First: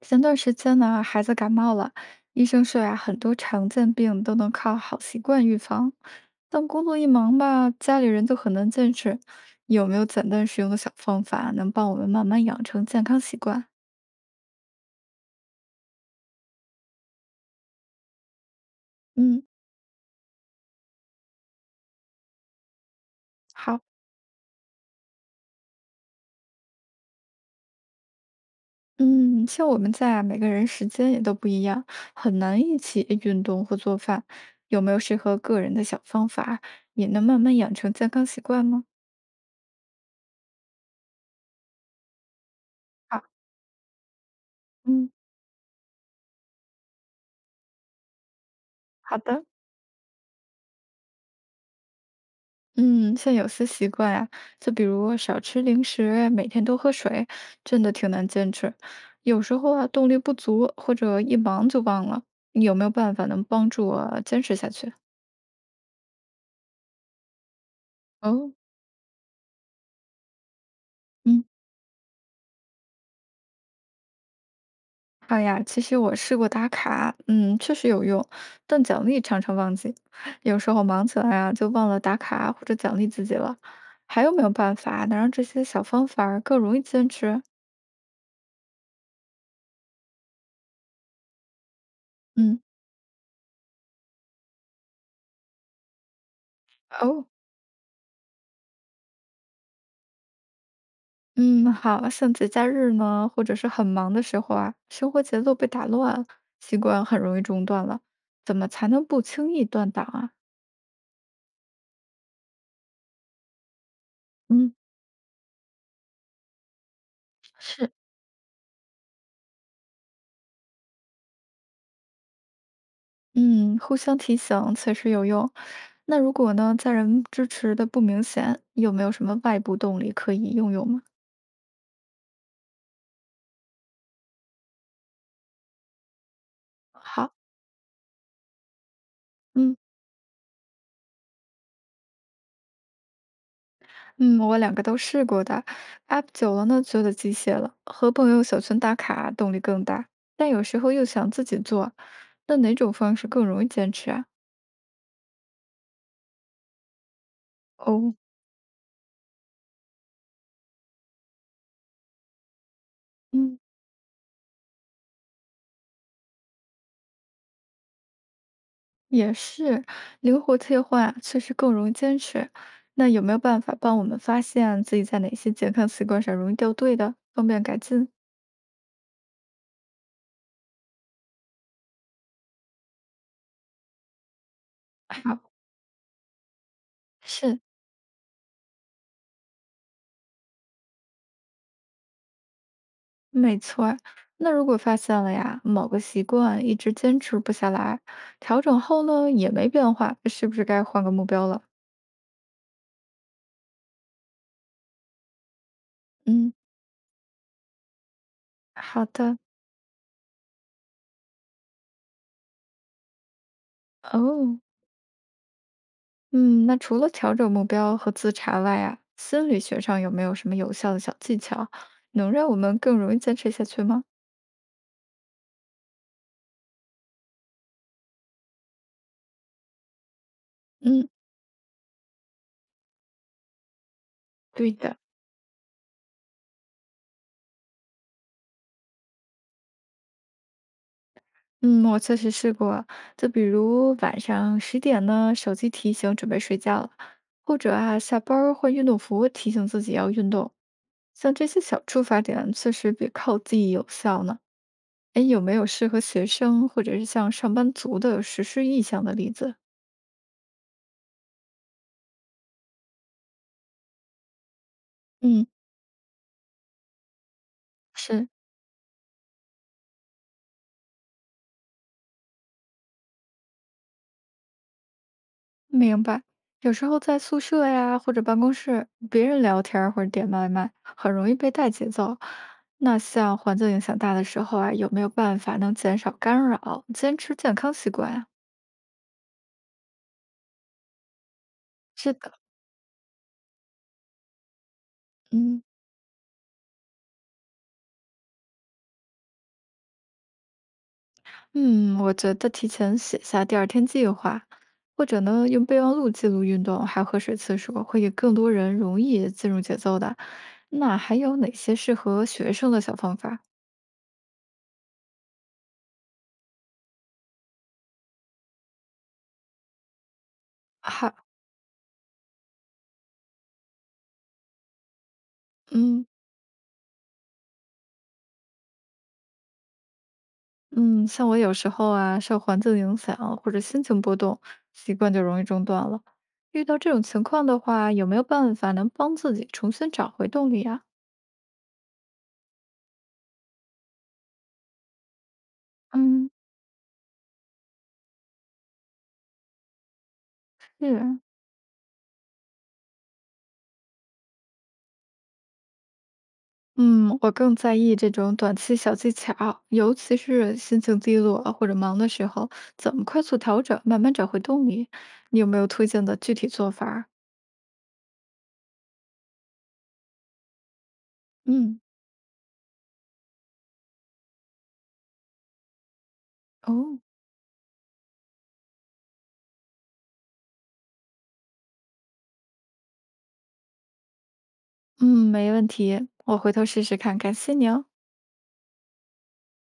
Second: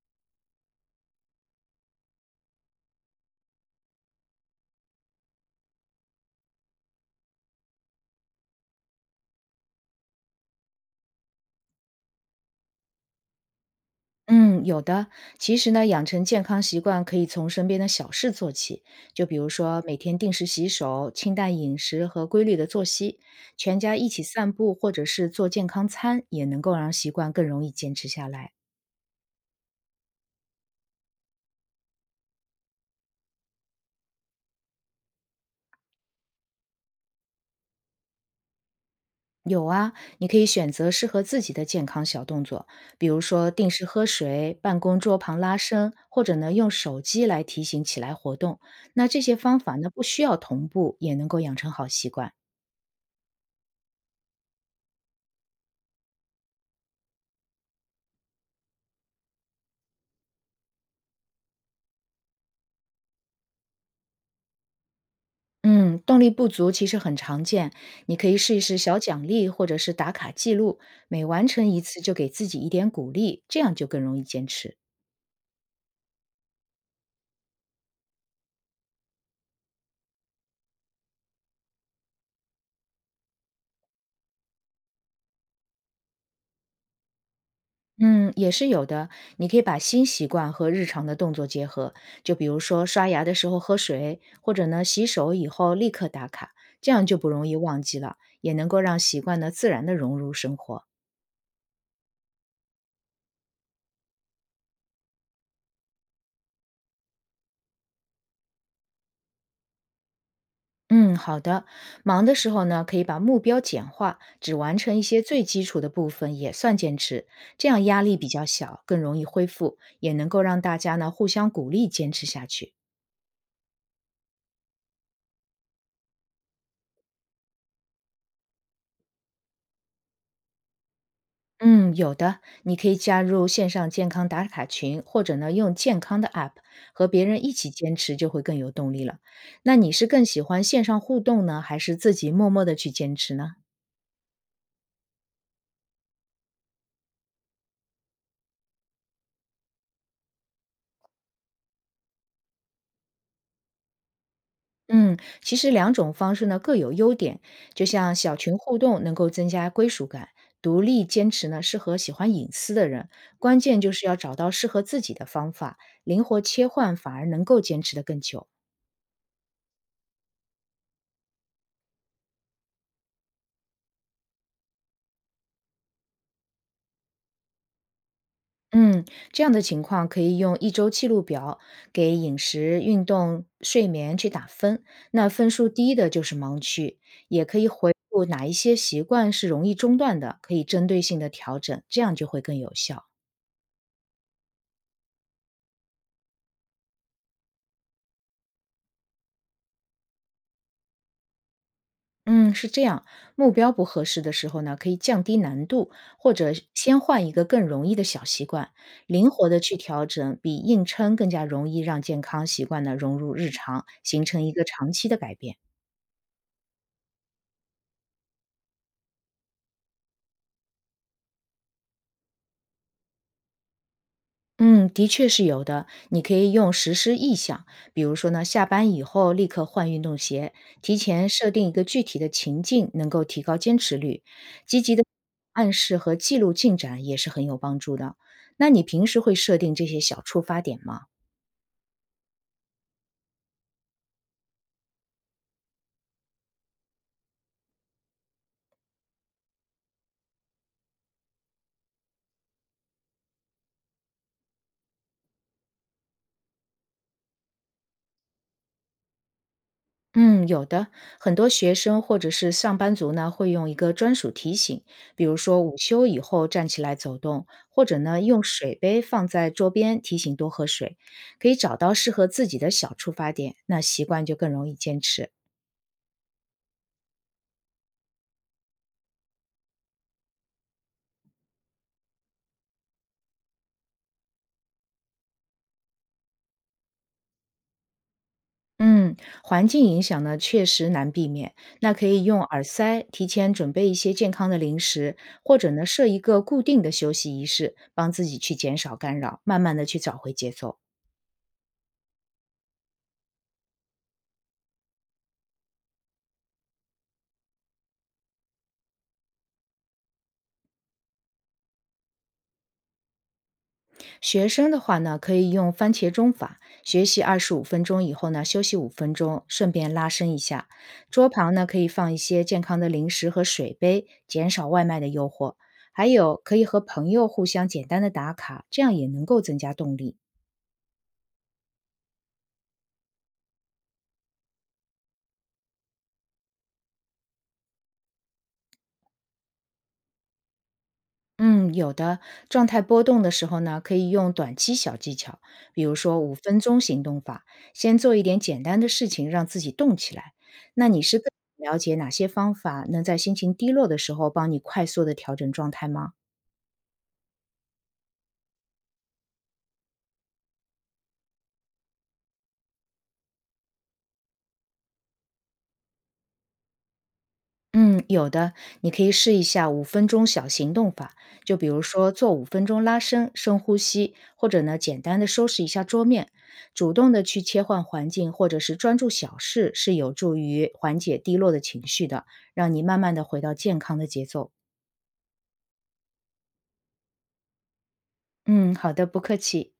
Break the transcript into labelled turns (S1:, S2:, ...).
S1: 前段时间呢，孩子感冒了，医生说呀，很多常见病都能靠好习惯预防。但工作一忙吧，家里人就很难坚持。有没有简单实用的小方法，能帮我们慢慢养成健康习惯？
S2: 嗯，有的。其实呢，养成健康习惯可以从身边的小事做起，就比
S1: 嗯，
S2: 如说每天定时洗手、清淡饮食和规律的作息，全
S1: 好，
S2: 家一起散步或者是做健康餐，也能够让习惯更容易坚持下来。
S1: 嗯，像我们在啊，每个人时间也都不一样，很难一起运动或做饭。有没有适合个人的小方法，也能慢慢养成健康习惯吗？
S2: 有啊，你可以选择适合自己的健康小动作，比如
S1: 好，
S2: 说定时喝水、办公
S1: 嗯，
S2: 桌旁拉伸，或者呢用手机来提醒起来活动。那
S1: 好
S2: 这些
S1: 的。
S2: 方法呢，不需要同步，也能够养成好习惯。
S1: 嗯，像有些习惯呀，就比如少吃零食，每天多喝水，真的挺难坚持。有时候啊，动力不足或者一忙就忘了，你有没有办法能帮助我坚持下去？
S2: 嗯，动力不足其实很常见，你可以
S1: 哦，
S2: 试一试小奖励或者是打卡记录，每
S1: 嗯，
S2: 完成一次就给自己一点鼓励，这样就更容易坚持。
S1: 好呀，其实我试过打卡，确实有用，但奖励常常忘记，有时候忙起来啊，就忘了打卡或者奖励自己了。还有没有办法能让这些小方法儿更容易坚持？
S2: 嗯，也是有的，你可以把新习惯和日常的动作结合，就比如
S1: 嗯，
S2: 说刷牙的时候喝水，或者呢洗手以后立刻打卡，这样就
S1: 哦。
S2: 不容易忘记了，也能够让习惯呢自然的融入生活。
S1: 嗯，好，像节假日呢，或者是很忙的时候啊，生活节奏被打乱，习惯很容易中断了。怎么才能不轻易断档啊？
S2: 嗯，好的。忙的时候呢，可以把目标简化，只
S1: 嗯，
S2: 完成一些最基础的部分，也算坚持。这样
S1: 是，
S2: 压力比较小，更容易恢复，也能够让大家呢互相鼓励，坚持下去。
S1: 嗯，互相提醒确实有用。那如果呢，家人支持的不明显，有没有什么外部动力可以用用吗？
S2: 嗯，有的，你可以加入线上健康打卡群，或者呢用健康的 app 和别
S1: 好，
S2: 人一起坚持，就会更有动力了。那
S1: 嗯
S2: 你是更喜欢线上互动呢，还是自己默默的去坚持呢？
S1: 嗯，我两个都试过的，app 久了呢，觉得机械了，和朋友小群打卡动力更大，但有时候又想自己做，那哪种方式更容易坚持啊？
S2: 嗯，其实两种方式呢各有优点，就像
S1: 哦，
S2: 小群互动能够增加归属感，独立坚持呢适合喜欢隐私的人，关
S1: 嗯，
S2: 键就是要找到适合自己的方法，灵活切换反而能够坚持得更久。
S1: 也是，灵活切换啊确实更容易坚持。那有没有办法帮我们发现自己在哪些健康习惯上容易掉队的，方便改进？
S2: 嗯，这样的情况可以用一周记录表给饮食、运动、睡眠去打分，那
S1: 好，
S2: 分数低的就是盲区，也可
S1: 是，
S2: 以回顾哪一些习惯是容易中断的，可以针对性的调整，这样就会更有效。
S1: 没错儿。那如果发现了呀，某个习惯一直坚持不下来，调整后呢也没变化，是不是该换个目标了？
S2: 嗯，是这样，目标不合适的时候呢，可以降低难度，或者
S1: 嗯，
S2: 是先换一个更容易的小习惯，
S1: 好
S2: 灵
S1: 的。
S2: 活的去调整，比硬撑更加容易让健康习惯呢融入日常，形成一
S1: 哦。
S2: 个长期的改变。
S1: 嗯，那除了调整目标和自查外啊，心理学上有没有什么有效的小技巧，能让我们更容易坚持下去吗？
S2: 嗯，的确是有的。你可以用实施意向，比如说呢，下班以后立刻换运动鞋，提
S1: 嗯，
S2: 前设定一个具体的情境，能够提高坚持率。
S1: 对
S2: 积极
S1: 的，
S2: 的暗示和记录进展也是很有帮助的。那你平时会设定这些小触发点吗？
S1: 嗯，我确实试过，就比如晚上10点呢，手机提醒准备睡觉了，或者啊，下班儿换运动服提醒自己要运动，像这些小触发点，确实比靠记忆有效呢。哎，有没有适合学生或者是像上班族的实施意向的例子？
S2: 嗯，有的，很多学生或者是上班族呢，会用一个专属提醒，比如
S1: 嗯。
S2: 说午休以后站起来走动，或者呢
S1: 是，
S2: 用水杯放在桌边提醒多喝水，可以找到适合自己的小出发点，那习惯就更容易坚持。
S1: 明白。有时候在宿舍呀，或者办公室，别人聊天儿或者点外卖，很容易被带节奏。那像环境影响大的时候啊，有没有办法能减少干扰，坚持健康习惯啊？
S2: 嗯，环境影响呢确实难避免，那可
S1: 是
S2: 以
S1: 的，
S2: 用耳塞提前准备一些健康的零食，或
S1: 嗯，
S2: 者呢设一个固定的休息仪式，帮自己去减少干扰，慢慢的去找回节奏。
S1: 嗯，我觉得提前写下第二天计划，或者呢用备忘录记录运动还有喝水次数，会给更多人容易进入节奏的。那还有哪些适合学生的小方法？
S2: 学生的话呢，可以用番茄钟法，学习25分钟以后呢，休息五分钟，顺便拉伸一下。
S1: 好，
S2: 桌旁呢，可以放一些健康的零食和水杯，减少外卖的诱惑。
S1: 嗯。
S2: 还有，可以和朋友互相简单的打卡，这样也能够增加动力。
S1: 嗯，像我有时候啊，受环境影响或者心情波动，习惯就容易中断了。遇到这种情况的话，有没有办法能帮自己重新找回动力啊？
S2: 嗯，有的。状态波动的时候呢，可以用短期小技巧，比如说
S1: 嗯，
S2: 5分钟行动法，先做一点简单的事情，让自己动起来。那你是
S1: 是，
S2: 更了解哪些方法能在心情低落的时候帮你快速的调整状态吗？
S1: 嗯，我更在意这种短期小技巧，尤其是心情低落或者忙的时候，怎么快速调整，慢慢找回动力？你有没有推荐的具体做法儿？
S2: 嗯，有的，你可以试一下5分钟小行动法，就比
S1: 嗯，
S2: 如说做5分钟拉伸、深呼吸，或者呢简单的收拾一下桌面，主
S1: 哦。
S2: 动的去切换环境，或者是专注小事，是有助于缓解低落的情绪的，让你慢慢的回到健康的节奏。
S1: 嗯，没问题，我回头试试看，感谢您哦。
S2: 嗯，好的，不客气。